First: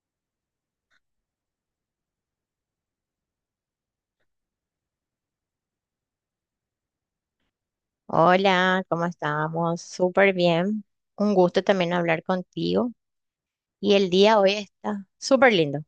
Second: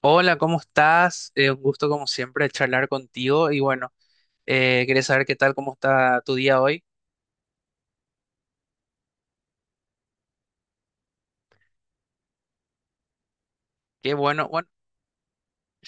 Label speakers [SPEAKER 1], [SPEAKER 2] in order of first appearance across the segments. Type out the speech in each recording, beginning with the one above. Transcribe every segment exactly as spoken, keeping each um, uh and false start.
[SPEAKER 1] Hola, ¿cómo estás? Eh, un gusto como siempre charlar contigo y bueno, eh, quería saber qué tal, cómo está tu día hoy.
[SPEAKER 2] Hola, ¿cómo estamos? Súper bien. Un gusto también hablar contigo. Y el
[SPEAKER 1] Qué
[SPEAKER 2] día
[SPEAKER 1] bueno,
[SPEAKER 2] hoy
[SPEAKER 1] bueno,
[SPEAKER 2] está súper lindo.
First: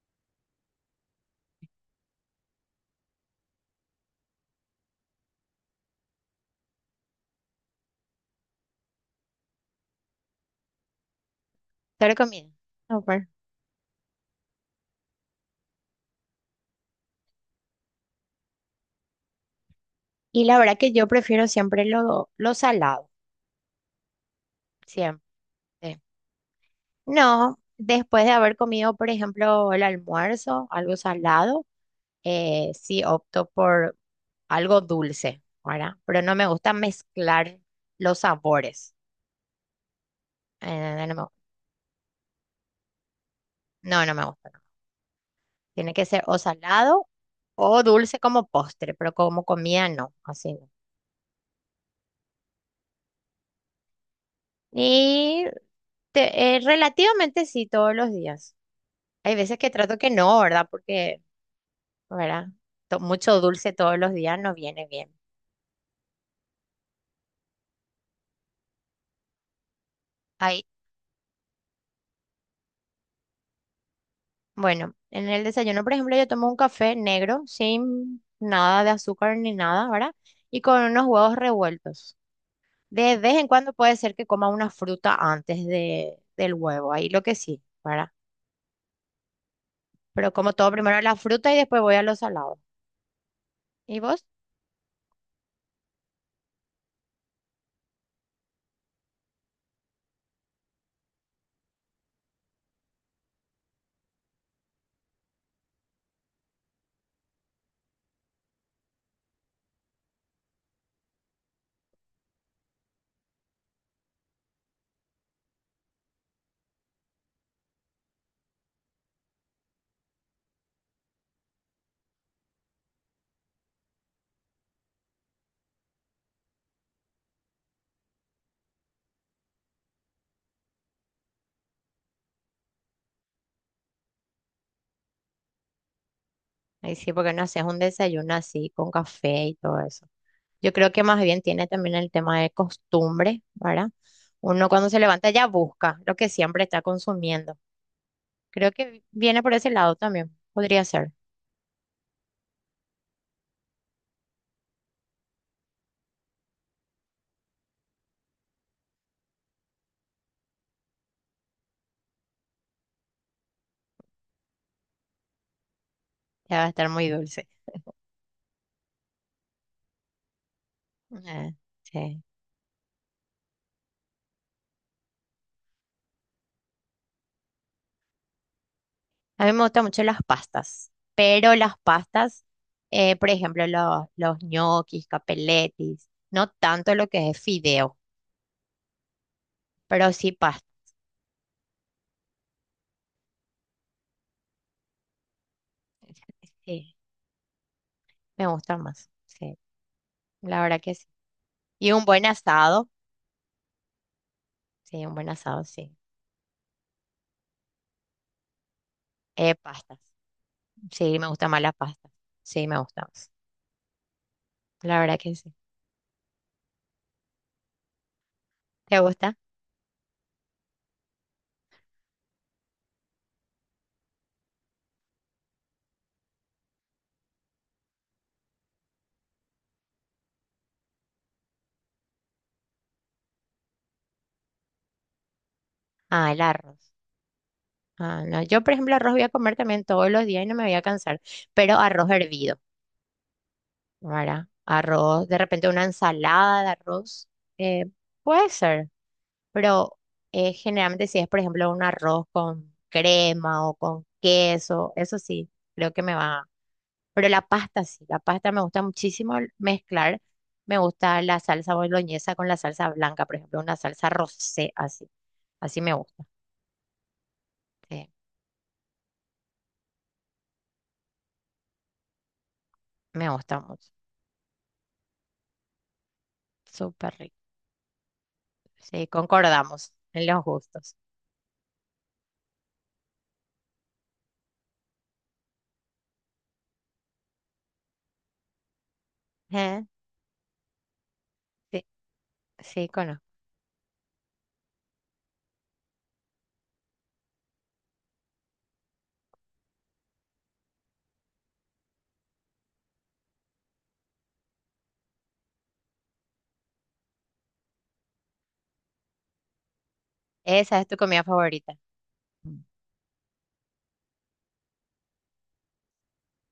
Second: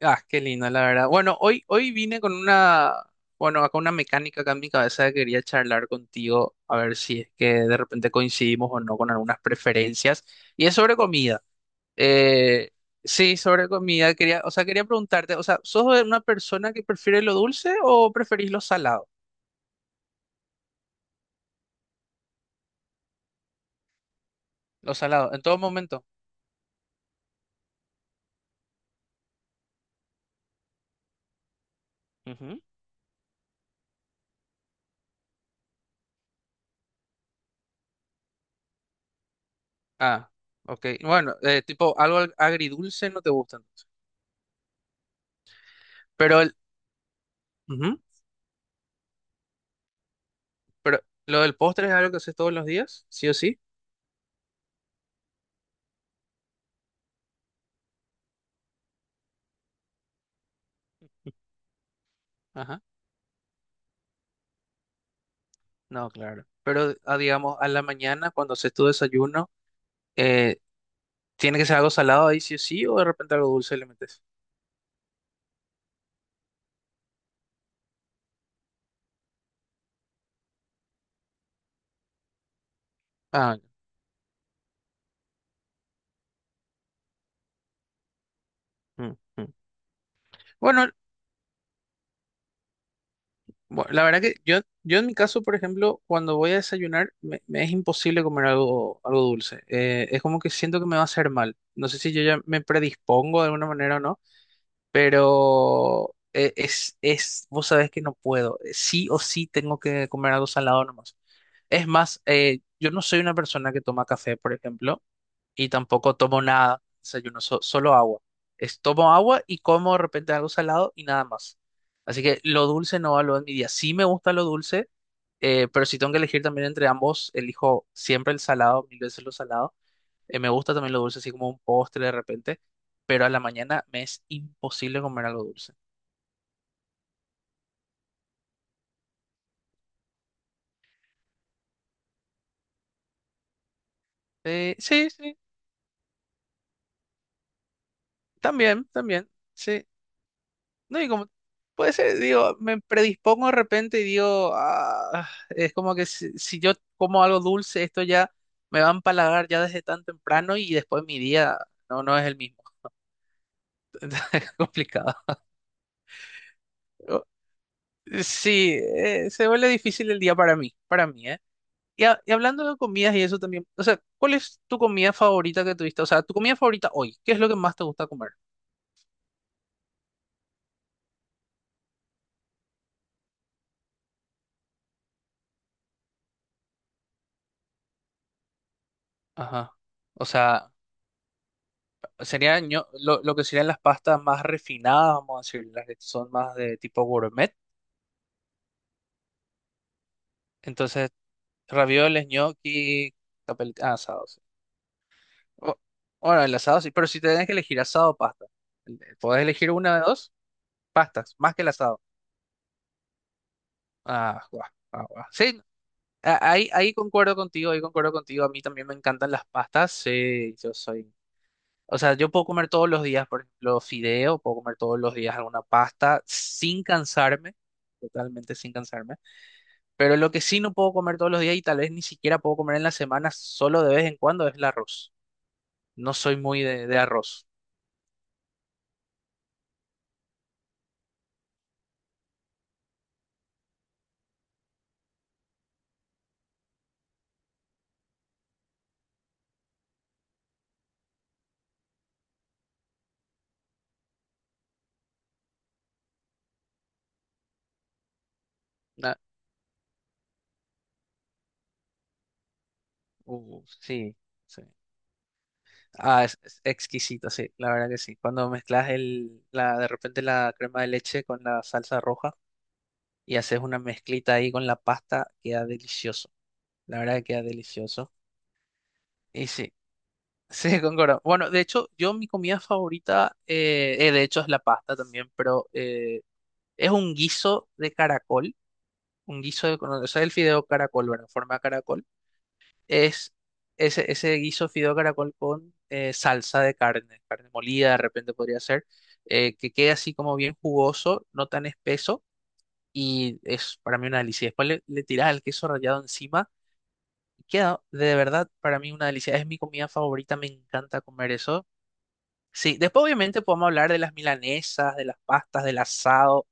[SPEAKER 1] ah, qué lindo, la verdad. Bueno, hoy, hoy vine con una, bueno, acá una mecánica acá en mi cabeza que quería charlar contigo a ver si es que de repente coincidimos o no con algunas preferencias y es sobre comida.
[SPEAKER 2] Te recomiendo.
[SPEAKER 1] Eh,
[SPEAKER 2] Súper.
[SPEAKER 1] sí, sobre comida, quería, o sea, quería preguntarte, o sea, ¿sos de una persona que prefiere lo dulce o preferís lo salado?
[SPEAKER 2] Y la verdad que yo prefiero siempre lo, lo salado,
[SPEAKER 1] Lo
[SPEAKER 2] siempre.
[SPEAKER 1] salado, en todo momento.
[SPEAKER 2] No, después de haber comido, por ejemplo, el almuerzo, algo salado, eh, sí opto por algo dulce, ¿verdad? Pero no me gusta mezclar los sabores.
[SPEAKER 1] Ah, ok.
[SPEAKER 2] Eh, no, me-
[SPEAKER 1] Bueno, eh, tipo algo ag- agridulce no te gustan.
[SPEAKER 2] no, no me gusta. Tiene que ser o
[SPEAKER 1] Pero el,
[SPEAKER 2] salado o
[SPEAKER 1] ujú,
[SPEAKER 2] dulce como postre, pero como comida no, así no.
[SPEAKER 1] pero lo del postre es algo que haces todos los días, sí o sí.
[SPEAKER 2] Y te- eh, relativamente sí, todos los días. Hay veces que trato que no, ¿verdad? Porque, ¿verdad?
[SPEAKER 1] Ajá.
[SPEAKER 2] To- mucho dulce todos los días no viene bien.
[SPEAKER 1] No, claro. Pero ah, digamos a la mañana cuando haces tu desayuno, eh,
[SPEAKER 2] Ahí,
[SPEAKER 1] tiene que ser algo salado ahí sí o sí o de repente algo dulce le metes.
[SPEAKER 2] bueno, en el desayuno, por ejemplo, yo tomo un café negro sin nada de azúcar ni nada, ¿verdad? Y con unos huevos revueltos. De vez en
[SPEAKER 1] Ah,
[SPEAKER 2] cuando puede ser que coma una fruta antes de, del huevo, ahí lo que sí, ¿verdad?
[SPEAKER 1] mm, mm.
[SPEAKER 2] Pero como todo,
[SPEAKER 1] Bueno,
[SPEAKER 2] primero la fruta y después voy a los salados.
[SPEAKER 1] bu-
[SPEAKER 2] ¿Y
[SPEAKER 1] la verdad
[SPEAKER 2] vos?
[SPEAKER 1] que yo, yo en mi caso, por ejemplo, cuando voy a desayunar me, me es imposible comer algo, algo dulce. Eh, es como que siento que me va a hacer mal. No sé si yo ya me predispongo de alguna manera o no. Pero eh, es, es, vos sabés que no puedo. eh, Sí o sí tengo que comer algo salado nomás. Es más, eh, yo no soy una persona que toma café, por ejemplo, y tampoco tomo nada, desayuno, so- solo agua. Es, tomo agua y como de repente algo salado y nada más. Así que lo dulce no va lo de mi día. Sí me gusta lo dulce, eh, pero si tengo que elegir también entre ambos, elijo siempre el salado, mil veces lo salado. Eh, me gusta también lo dulce, así como un postre de repente, pero a la mañana me es imposible comer algo dulce.
[SPEAKER 2] Ahí sí, porque no haces un desayuno así con café y todo eso. Yo creo que más bien tiene también el tema de costumbre, ¿verdad? Uno
[SPEAKER 1] Eh,
[SPEAKER 2] cuando se
[SPEAKER 1] sí,
[SPEAKER 2] levanta
[SPEAKER 1] sí,
[SPEAKER 2] ya busca lo que siempre está consumiendo. Creo
[SPEAKER 1] también,
[SPEAKER 2] que
[SPEAKER 1] también,
[SPEAKER 2] viene por ese
[SPEAKER 1] sí.
[SPEAKER 2] lado también. Podría
[SPEAKER 1] No, y
[SPEAKER 2] ser.
[SPEAKER 1] como puede ser, digo, me predispongo de repente y digo, "Ah", es como que si, si yo como algo dulce, esto ya me va a empalagar ya desde tan temprano y después mi día no, no es el mismo. Entonces, es complicado.
[SPEAKER 2] Ya va a estar muy
[SPEAKER 1] O-
[SPEAKER 2] dulce.
[SPEAKER 1] Sí, eh, se vuelve difícil el día para mí, para mí, ¿eh?
[SPEAKER 2] Eh,
[SPEAKER 1] Y, ha-
[SPEAKER 2] sí.
[SPEAKER 1] y hablando de comidas y eso también, o sea, ¿cuál es tu comida favorita que tuviste? O sea, tu comida favorita hoy, ¿qué es lo que más te gusta comer?
[SPEAKER 2] A mí me gustan mucho las pastas, pero las pastas, eh, por ejemplo, los, los ñoquis, capeletis, no tanto lo que es fideo,
[SPEAKER 1] Ajá.
[SPEAKER 2] pero
[SPEAKER 1] O
[SPEAKER 2] sí pastas.
[SPEAKER 1] sea, sería ño- lo, lo que serían las pastas más refinadas, vamos a decir, las que son más de tipo gourmet.
[SPEAKER 2] Me gusta más, sí, la verdad que sí.
[SPEAKER 1] Entonces,
[SPEAKER 2] Y un buen
[SPEAKER 1] ravioles,
[SPEAKER 2] asado,
[SPEAKER 1] gnocchi, capel- ah, asados.
[SPEAKER 2] sí, un buen asado,
[SPEAKER 1] O-
[SPEAKER 2] sí.
[SPEAKER 1] Bueno, el asado sí, pero si tenés que elegir asado o pasta, el- podés
[SPEAKER 2] Eh,
[SPEAKER 1] elegir una
[SPEAKER 2] pastas,
[SPEAKER 1] de dos
[SPEAKER 2] sí, me
[SPEAKER 1] pastas,
[SPEAKER 2] gusta
[SPEAKER 1] más
[SPEAKER 2] más
[SPEAKER 1] que el
[SPEAKER 2] la
[SPEAKER 1] asado.
[SPEAKER 2] pasta, sí, me gusta más,
[SPEAKER 1] Ah, guau,
[SPEAKER 2] la
[SPEAKER 1] ah,
[SPEAKER 2] verdad
[SPEAKER 1] guau.
[SPEAKER 2] que sí.
[SPEAKER 1] Sí, A- ahí, ahí concuerdo contigo, ahí concuerdo contigo. A mí también me
[SPEAKER 2] ¿Te
[SPEAKER 1] encantan
[SPEAKER 2] gusta?
[SPEAKER 1] las pastas. Sí, yo soy. O sea, yo puedo comer todos los días, por ejemplo, fideo, puedo comer todos los días alguna pasta sin cansarme, totalmente sin cansarme. Pero lo que sí no puedo comer todos los días y tal vez ni siquiera puedo comer en la semana, solo de vez en cuando, es el arroz. No
[SPEAKER 2] Ah,
[SPEAKER 1] soy
[SPEAKER 2] el
[SPEAKER 1] muy de,
[SPEAKER 2] arroz.
[SPEAKER 1] de arroz.
[SPEAKER 2] Ah, no, yo por ejemplo arroz voy a comer también todos los días y no me voy a cansar, pero arroz hervido, ¿verdad? Arroz, de repente una ensalada de arroz, eh, puede ser, pero eh, generalmente si es por ejemplo un arroz con crema o con queso, eso sí, creo que me va. Pero la pasta sí, la pasta me gusta
[SPEAKER 1] Na-
[SPEAKER 2] muchísimo mezclar. Me gusta la salsa boloñesa con la salsa blanca, por ejemplo,
[SPEAKER 1] uh,
[SPEAKER 2] una salsa
[SPEAKER 1] sí, sí.
[SPEAKER 2] rosé, así. Así me
[SPEAKER 1] Ah,
[SPEAKER 2] gusta.
[SPEAKER 1] es, es exquisito, sí, la verdad que
[SPEAKER 2] Sí,
[SPEAKER 1] sí. Cuando mezclas el, la, de repente la crema de leche con la salsa roja.
[SPEAKER 2] me
[SPEAKER 1] Y
[SPEAKER 2] gusta
[SPEAKER 1] haces una
[SPEAKER 2] mucho.
[SPEAKER 1] mezclita ahí con la pasta, queda delicioso. La
[SPEAKER 2] Súper
[SPEAKER 1] verdad que
[SPEAKER 2] rico.
[SPEAKER 1] queda delicioso.
[SPEAKER 2] Sí,
[SPEAKER 1] Y sí,
[SPEAKER 2] concordamos en los
[SPEAKER 1] sí,
[SPEAKER 2] gustos.
[SPEAKER 1] concuerdo. Bueno, de hecho, yo mi comida favorita, eh, eh, de hecho, es la pasta también, pero eh, es un guiso de caracol, un guiso de,
[SPEAKER 2] Eh,
[SPEAKER 1] con- o sea, el fideo caracol, ¿verdad? En forma de
[SPEAKER 2] Sí,
[SPEAKER 1] caracol.
[SPEAKER 2] sí, conozco.
[SPEAKER 1] Es ese, ese guiso fideo caracol con eh, salsa de carne, carne molida de repente podría ser, eh, que quede así como bien jugoso, no tan espeso, y es para mí una delicia. Después le, le tirás el queso rallado encima. Queda de verdad para mí una delicia. Es mi comida favorita, me
[SPEAKER 2] Esa es tu
[SPEAKER 1] encanta
[SPEAKER 2] comida
[SPEAKER 1] comer eso.
[SPEAKER 2] favorita. Mm.
[SPEAKER 1] Sí, después obviamente podemos hablar de las milanesas, de las pastas, del asado,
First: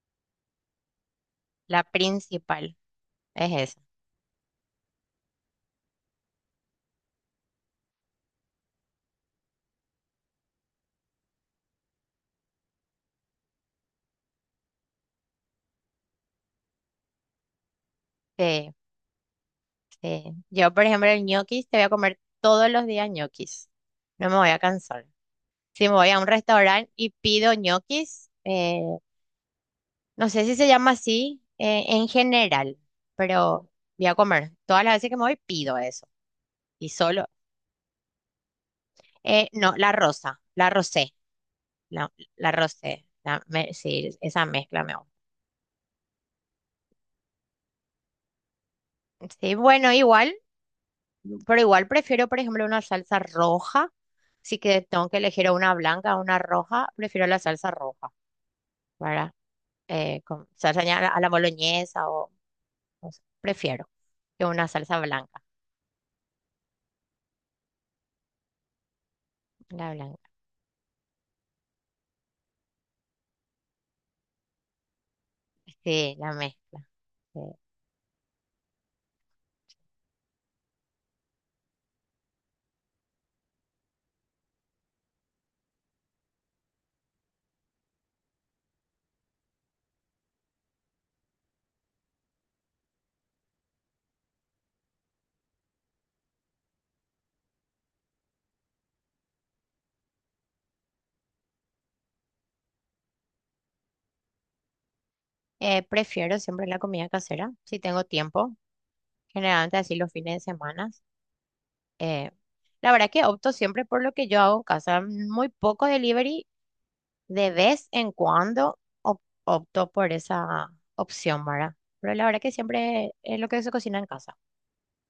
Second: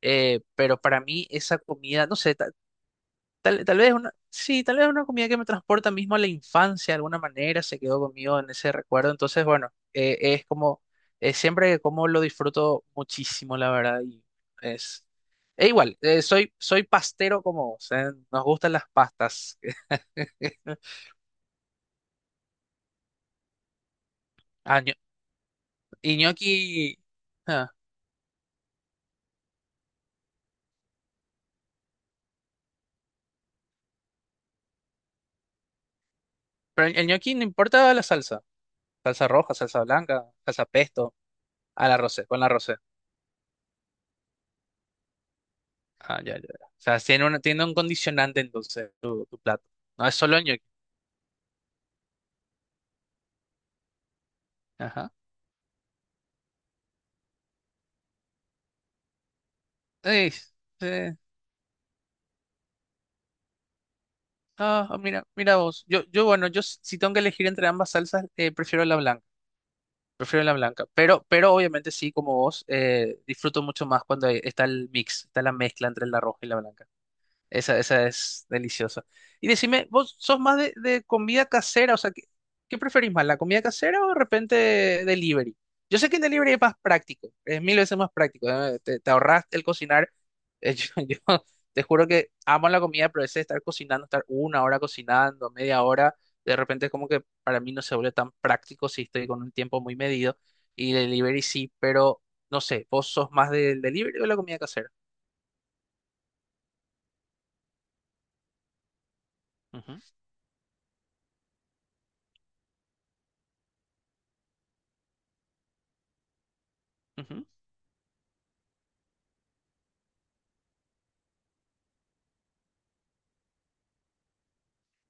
[SPEAKER 1] eh, pero para mí esa
[SPEAKER 2] La
[SPEAKER 1] comida, no sé, ta-
[SPEAKER 2] principal
[SPEAKER 1] tal,
[SPEAKER 2] es
[SPEAKER 1] tal
[SPEAKER 2] esa.
[SPEAKER 1] vez una, sí, tal vez una comida que me transporta mismo a la infancia de alguna manera, se quedó conmigo en ese recuerdo. Entonces, bueno, eh, es como, eh, siempre que como lo disfruto muchísimo, la verdad, y es, e igual, eh, soy, soy pastero como vos, eh, nos
[SPEAKER 2] Sí,
[SPEAKER 1] gustan las pastas.
[SPEAKER 2] sí. Yo, por ejemplo, el ñoquis, te voy a comer todos los días ñoquis. No me voy a
[SPEAKER 1] Ah,
[SPEAKER 2] cansar. Si me voy
[SPEAKER 1] y
[SPEAKER 2] a un restaurante
[SPEAKER 1] gnocchi.
[SPEAKER 2] y pido
[SPEAKER 1] Ah,
[SPEAKER 2] ñoquis, eh, no sé si se llama así eh, en general, pero voy a comer. Todas las veces que me voy pido eso. Y
[SPEAKER 1] pero el, el
[SPEAKER 2] solo,
[SPEAKER 1] gnocchi no importa la salsa. Salsa
[SPEAKER 2] eh,
[SPEAKER 1] roja,
[SPEAKER 2] no,
[SPEAKER 1] salsa
[SPEAKER 2] la
[SPEAKER 1] blanca,
[SPEAKER 2] rosa,
[SPEAKER 1] salsa
[SPEAKER 2] la rosé,
[SPEAKER 1] pesto. A la
[SPEAKER 2] la,
[SPEAKER 1] rosé, con la
[SPEAKER 2] la
[SPEAKER 1] rosé.
[SPEAKER 2] rosé, la me- sí, esa mezcla me
[SPEAKER 1] Ah, ya, ya, ya. O sea, tiene un, tiene un condicionante entonces tu,
[SPEAKER 2] gusta.
[SPEAKER 1] tu
[SPEAKER 2] Sí,
[SPEAKER 1] plato.
[SPEAKER 2] bueno,
[SPEAKER 1] No es
[SPEAKER 2] igual,
[SPEAKER 1] solo gnocchi.
[SPEAKER 2] pero igual prefiero, por ejemplo, una salsa roja. Si que tengo
[SPEAKER 1] Ajá.
[SPEAKER 2] que elegir una blanca o una roja, prefiero la salsa roja, ¿verdad? Eh,
[SPEAKER 1] Ey,
[SPEAKER 2] con salsa ya a la,
[SPEAKER 1] eh,
[SPEAKER 2] a la boloñesa o, no sé, prefiero que una
[SPEAKER 1] ah,
[SPEAKER 2] salsa
[SPEAKER 1] ah, mira,
[SPEAKER 2] blanca.
[SPEAKER 1] mira vos. Yo, yo, bueno, yo s- si tengo que elegir entre ambas salsas, eh, prefiero la blanca.
[SPEAKER 2] La blanca,
[SPEAKER 1] Prefiero la blanca. Pero, pero obviamente sí, como vos, eh, disfruto mucho más cuando hay- está el mix, está la mezcla entre
[SPEAKER 2] sí,
[SPEAKER 1] la
[SPEAKER 2] la
[SPEAKER 1] roja y la
[SPEAKER 2] mezcla.
[SPEAKER 1] blanca.
[SPEAKER 2] Sí.
[SPEAKER 1] Esa, esa es deliciosa. Y decime, ¿vos sos más de, de comida casera? O sea, ¿qué, qué preferís más, la comida casera o de repente delivery? Yo sé que el delivery es más práctico, es mil veces más práctico. ¿Eh? Te, te ahorras el cocinar. Eh, Yo, yo te juro que amo la comida, pero ese de estar cocinando, estar una hora cocinando, media hora, de repente es como que para mí no se vuelve tan práctico si estoy con un tiempo muy medido. Y delivery sí, pero no sé, ¿vos sos más del delivery o de la comida casera?
[SPEAKER 2] Eh, prefiero siempre la comida casera, si tengo tiempo, generalmente
[SPEAKER 1] Ujú,
[SPEAKER 2] así los fines de semana. Eh, la verdad que opto siempre por lo que yo hago en casa, mm, muy poco delivery,
[SPEAKER 1] ujú.
[SPEAKER 2] de vez en cuando op- opto por esa opción, ¿verdad? Pero la verdad que siempre es lo que se cocina en casa.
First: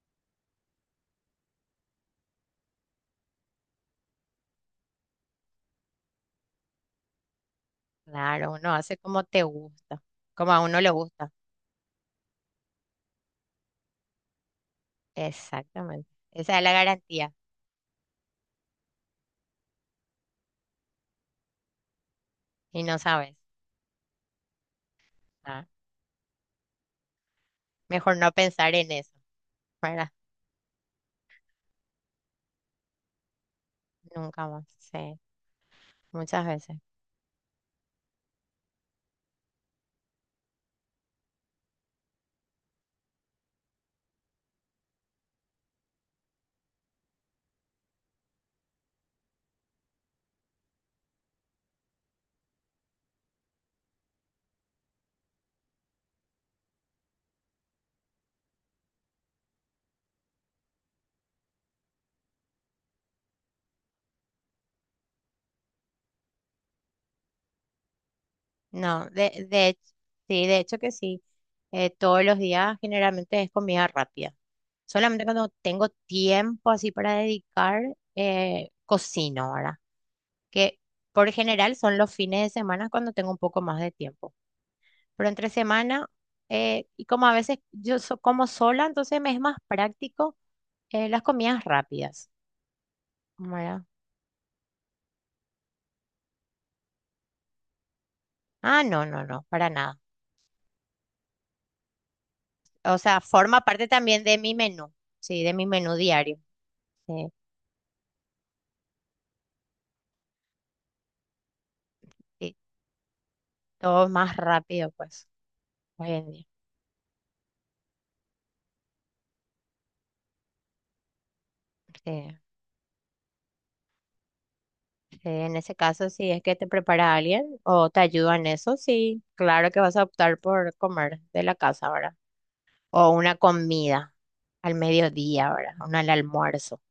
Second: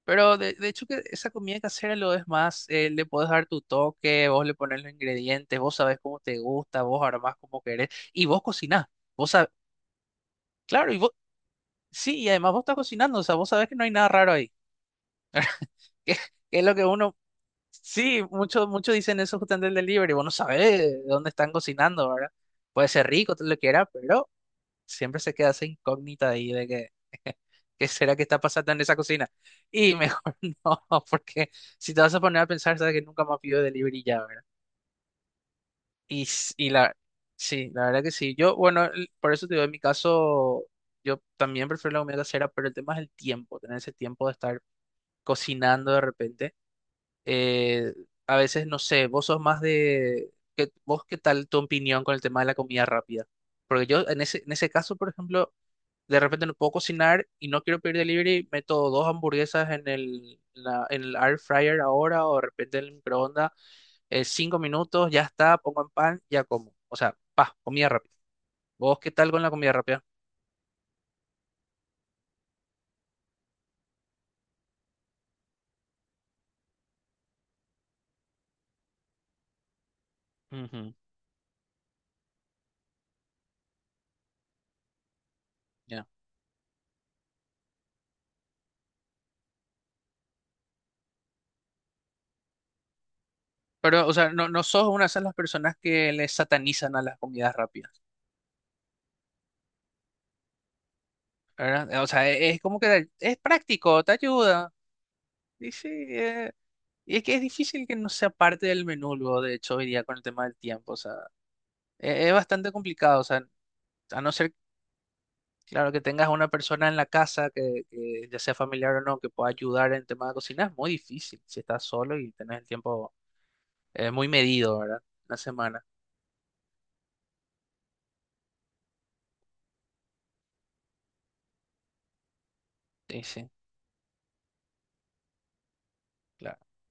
[SPEAKER 1] Pero de, de hecho que esa comida casera lo es más, eh, le puedes dar tu toque, vos le pones los ingredientes, vos sabés cómo te gusta, vos armás como querés, y vos
[SPEAKER 2] Claro, uno
[SPEAKER 1] cocinás,
[SPEAKER 2] hace como
[SPEAKER 1] vos
[SPEAKER 2] te
[SPEAKER 1] sabés,
[SPEAKER 2] gusta, como a uno le
[SPEAKER 1] claro, y vos,
[SPEAKER 2] gusta.
[SPEAKER 1] sí, y además vos estás cocinando, o sea, vos sabés que no hay nada raro ahí,
[SPEAKER 2] Exactamente,
[SPEAKER 1] que,
[SPEAKER 2] esa
[SPEAKER 1] que
[SPEAKER 2] es
[SPEAKER 1] es
[SPEAKER 2] la
[SPEAKER 1] lo que uno,
[SPEAKER 2] garantía
[SPEAKER 1] sí, muchos muchos dicen eso justamente del delivery, vos no sabés de dónde están cocinando, ¿verdad?
[SPEAKER 2] y
[SPEAKER 1] Puede
[SPEAKER 2] no
[SPEAKER 1] ser rico,
[SPEAKER 2] sabes.
[SPEAKER 1] todo lo que era, pero siempre se queda
[SPEAKER 2] Ah,
[SPEAKER 1] esa incógnita ahí de que, ¿qué será
[SPEAKER 2] mejor
[SPEAKER 1] que
[SPEAKER 2] no
[SPEAKER 1] está pasando
[SPEAKER 2] pensar
[SPEAKER 1] en
[SPEAKER 2] en
[SPEAKER 1] esa
[SPEAKER 2] eso,
[SPEAKER 1] cocina? Y
[SPEAKER 2] ¿verdad?
[SPEAKER 1] mejor no, porque si te vas a poner a pensar, sabes que nunca más pido delivery ya, ¿verdad?
[SPEAKER 2] Nunca más, sí,
[SPEAKER 1] Y,
[SPEAKER 2] muchas
[SPEAKER 1] s- y
[SPEAKER 2] veces.
[SPEAKER 1] la, sí, la verdad que sí. Yo, bueno, el- por eso te digo, en mi caso, yo también prefiero la comida casera, pero el tema es el tiempo, tener ese tiempo de estar cocinando de repente. Eh, a veces, no sé, vos sos más de, ¿qué- vos qué tal tu opinión con el tema de la comida rápida? Porque yo en ese, en ese caso, por ejemplo, de repente no puedo cocinar y no quiero pedir delivery, meto dos hamburguesas en el, la- en el air fryer ahora o de repente en el microondas, eh, cinco minutos, ya está, pongo en pan, ya como. O sea, pa, comida rápida. ¿Vos
[SPEAKER 2] No,
[SPEAKER 1] qué tal con
[SPEAKER 2] de,
[SPEAKER 1] la
[SPEAKER 2] de,
[SPEAKER 1] comida
[SPEAKER 2] hech-
[SPEAKER 1] rápida?
[SPEAKER 2] sí, de hecho que sí. Eh, todos los días generalmente es comida rápida. Solamente cuando tengo tiempo así para dedicar, eh, cocino ahora. Que
[SPEAKER 1] Ujú,
[SPEAKER 2] por general son los fines de semana cuando tengo un poco más de tiempo. Pero entre semana,
[SPEAKER 1] ya.
[SPEAKER 2] eh, y como a veces yo so- como sola, entonces me es más práctico eh, las comidas rápidas. ¿Verdad?
[SPEAKER 1] Pero, o sea, no, no sos una de las personas que le satanizan a las comidas rápidas,
[SPEAKER 2] Ah, no, no, no, para nada.
[SPEAKER 1] ¿verdad? O sea, e- es, como
[SPEAKER 2] O
[SPEAKER 1] que
[SPEAKER 2] sea,
[SPEAKER 1] es
[SPEAKER 2] forma parte
[SPEAKER 1] práctico, te
[SPEAKER 2] también de mi
[SPEAKER 1] ayuda.
[SPEAKER 2] menú, sí, de mi
[SPEAKER 1] Y sí,
[SPEAKER 2] menú diario.
[SPEAKER 1] eh, y es
[SPEAKER 2] Sí.
[SPEAKER 1] que es difícil que no sea parte del menú, luego, de hecho, hoy día con el tema del tiempo, o sea, e- es
[SPEAKER 2] Sí.
[SPEAKER 1] bastante complicado, o sea,
[SPEAKER 2] Todo
[SPEAKER 1] a no
[SPEAKER 2] más
[SPEAKER 1] ser,
[SPEAKER 2] rápido, pues,
[SPEAKER 1] claro, que
[SPEAKER 2] hoy
[SPEAKER 1] tengas
[SPEAKER 2] en día.
[SPEAKER 1] una persona en la casa que, que ya sea familiar o no, que pueda ayudar en tema de cocina, es muy difícil si estás solo y
[SPEAKER 2] Porque,
[SPEAKER 1] tenés el tiempo eh, muy medido, ¿verdad? Una
[SPEAKER 2] eh, en ese
[SPEAKER 1] semana.
[SPEAKER 2] caso, si es que te prepara alguien o te ayuda en eso, sí, claro que vas a optar por comer de la casa ahora. O
[SPEAKER 1] Sí,
[SPEAKER 2] una
[SPEAKER 1] sí,
[SPEAKER 2] comida al mediodía ahora, una al
[SPEAKER 1] claro.
[SPEAKER 2] almuerzo,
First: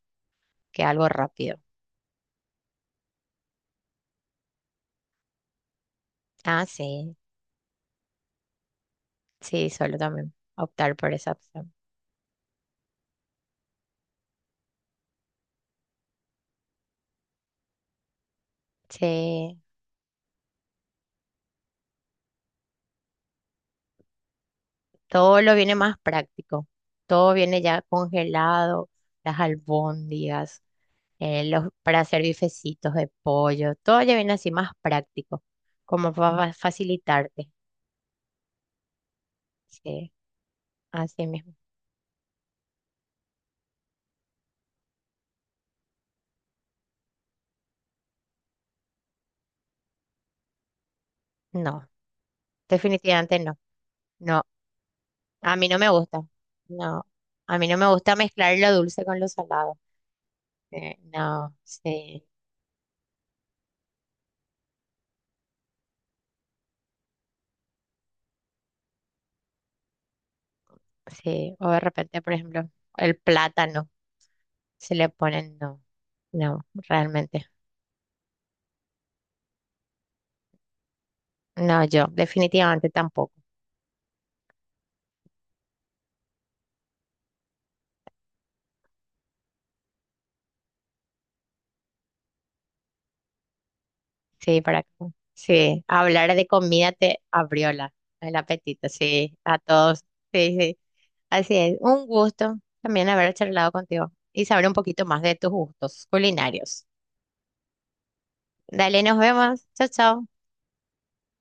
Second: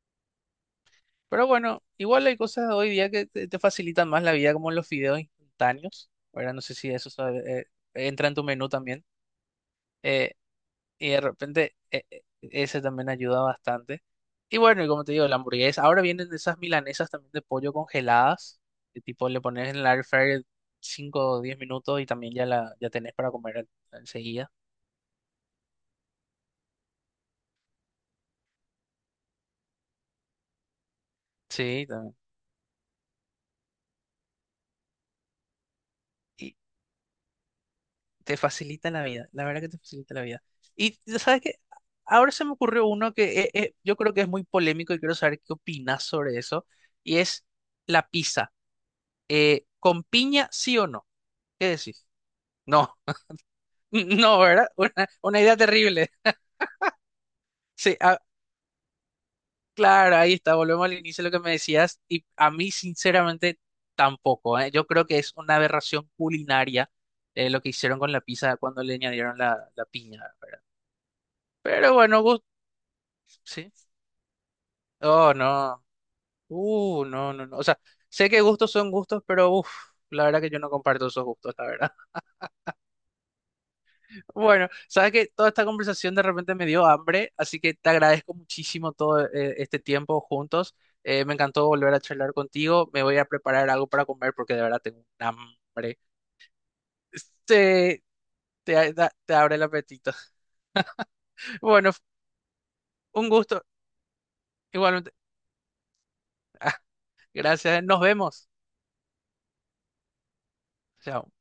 [SPEAKER 2] que algo
[SPEAKER 1] Pero
[SPEAKER 2] rápido.
[SPEAKER 1] bueno, igual hay cosas hoy día que te, te facilitan más la vida, como los fideos instantáneos, ¿verdad? No
[SPEAKER 2] Ah,
[SPEAKER 1] sé si eso
[SPEAKER 2] sí,
[SPEAKER 1] sabe- eh, entra en tu menú también.
[SPEAKER 2] sí, solo también
[SPEAKER 1] Eh,
[SPEAKER 2] optar
[SPEAKER 1] Y
[SPEAKER 2] por
[SPEAKER 1] de
[SPEAKER 2] esa opción.
[SPEAKER 1] repente eh, eh, ese también ayuda bastante. Y bueno, y como te digo, la hamburguesa. Ahora vienen esas milanesas también de pollo congeladas, que tipo le
[SPEAKER 2] Sí,
[SPEAKER 1] pones en el air fryer cinco o diez minutos y también ya la ya tenés para comer en- enseguida.
[SPEAKER 2] todo lo viene más práctico. Todo viene ya congelado, las albóndigas. eh, los,
[SPEAKER 1] Sí,
[SPEAKER 2] para
[SPEAKER 1] también.
[SPEAKER 2] hacer bifecitos de pollo, todo ya viene así más práctico, como para
[SPEAKER 1] Y
[SPEAKER 2] facilitarte.
[SPEAKER 1] te facilita la vida, la verdad que te
[SPEAKER 2] Sí,
[SPEAKER 1] facilita la vida. Y
[SPEAKER 2] así
[SPEAKER 1] sabes
[SPEAKER 2] mismo.
[SPEAKER 1] que ahora se me ocurrió uno que eh, eh, yo creo que es muy polémico y quiero saber qué opinas sobre eso, y es la pizza. Eh, ¿con piña sí o no? ¿Qué
[SPEAKER 2] No,
[SPEAKER 1] decís? No,
[SPEAKER 2] definitivamente no.
[SPEAKER 1] no,
[SPEAKER 2] No,
[SPEAKER 1] ¿verdad? Una, una
[SPEAKER 2] a
[SPEAKER 1] idea
[SPEAKER 2] mí no me
[SPEAKER 1] terrible.
[SPEAKER 2] gusta. No, a mí no me
[SPEAKER 1] Sí,
[SPEAKER 2] gusta
[SPEAKER 1] ah,
[SPEAKER 2] mezclar lo dulce con lo salado.
[SPEAKER 1] claro, ahí está, volvemos al
[SPEAKER 2] Eh,
[SPEAKER 1] inicio de lo que me
[SPEAKER 2] no,
[SPEAKER 1] decías.
[SPEAKER 2] sí,
[SPEAKER 1] Y a mí, sinceramente, tampoco, ¿eh? Yo creo que es una aberración culinaria eh, lo que hicieron con la pizza cuando le añadieron la, la piña, ¿verdad?
[SPEAKER 2] sí. O de
[SPEAKER 1] Pero
[SPEAKER 2] repente,
[SPEAKER 1] bueno,
[SPEAKER 2] por
[SPEAKER 1] gusto,
[SPEAKER 2] ejemplo, el
[SPEAKER 1] sí.
[SPEAKER 2] plátano se le
[SPEAKER 1] Oh,
[SPEAKER 2] ponen,
[SPEAKER 1] no.
[SPEAKER 2] no, no,
[SPEAKER 1] Uh, no, no,
[SPEAKER 2] realmente.
[SPEAKER 1] no. O sea, sé que gustos son gustos, pero uff, la verdad que yo no comparto esos gustos, la
[SPEAKER 2] No,
[SPEAKER 1] verdad.
[SPEAKER 2] yo definitivamente tampoco.
[SPEAKER 1] Bueno, sabes que toda esta conversación de repente me dio hambre, así que te agradezco muchísimo todo eh, este tiempo juntos. Eh, me encantó volver a charlar contigo. Me voy a preparar algo para comer porque
[SPEAKER 2] Sí,
[SPEAKER 1] de verdad
[SPEAKER 2] para
[SPEAKER 1] tengo un
[SPEAKER 2] sí,
[SPEAKER 1] hambre.
[SPEAKER 2] hablar de comida te abrió la,
[SPEAKER 1] Te,
[SPEAKER 2] el apetito,
[SPEAKER 1] te, da- Te
[SPEAKER 2] sí,
[SPEAKER 1] abre
[SPEAKER 2] a
[SPEAKER 1] el
[SPEAKER 2] todos.
[SPEAKER 1] apetito.
[SPEAKER 2] Sí, sí, así es.
[SPEAKER 1] Bueno,
[SPEAKER 2] Un gusto también
[SPEAKER 1] un
[SPEAKER 2] haber
[SPEAKER 1] gusto.
[SPEAKER 2] charlado contigo y saber un poquito
[SPEAKER 1] Igualmente.
[SPEAKER 2] más de tus gustos culinarios.
[SPEAKER 1] Gracias. Nos vemos.
[SPEAKER 2] Dale, nos vemos. Chao, chao.
[SPEAKER 1] Chao.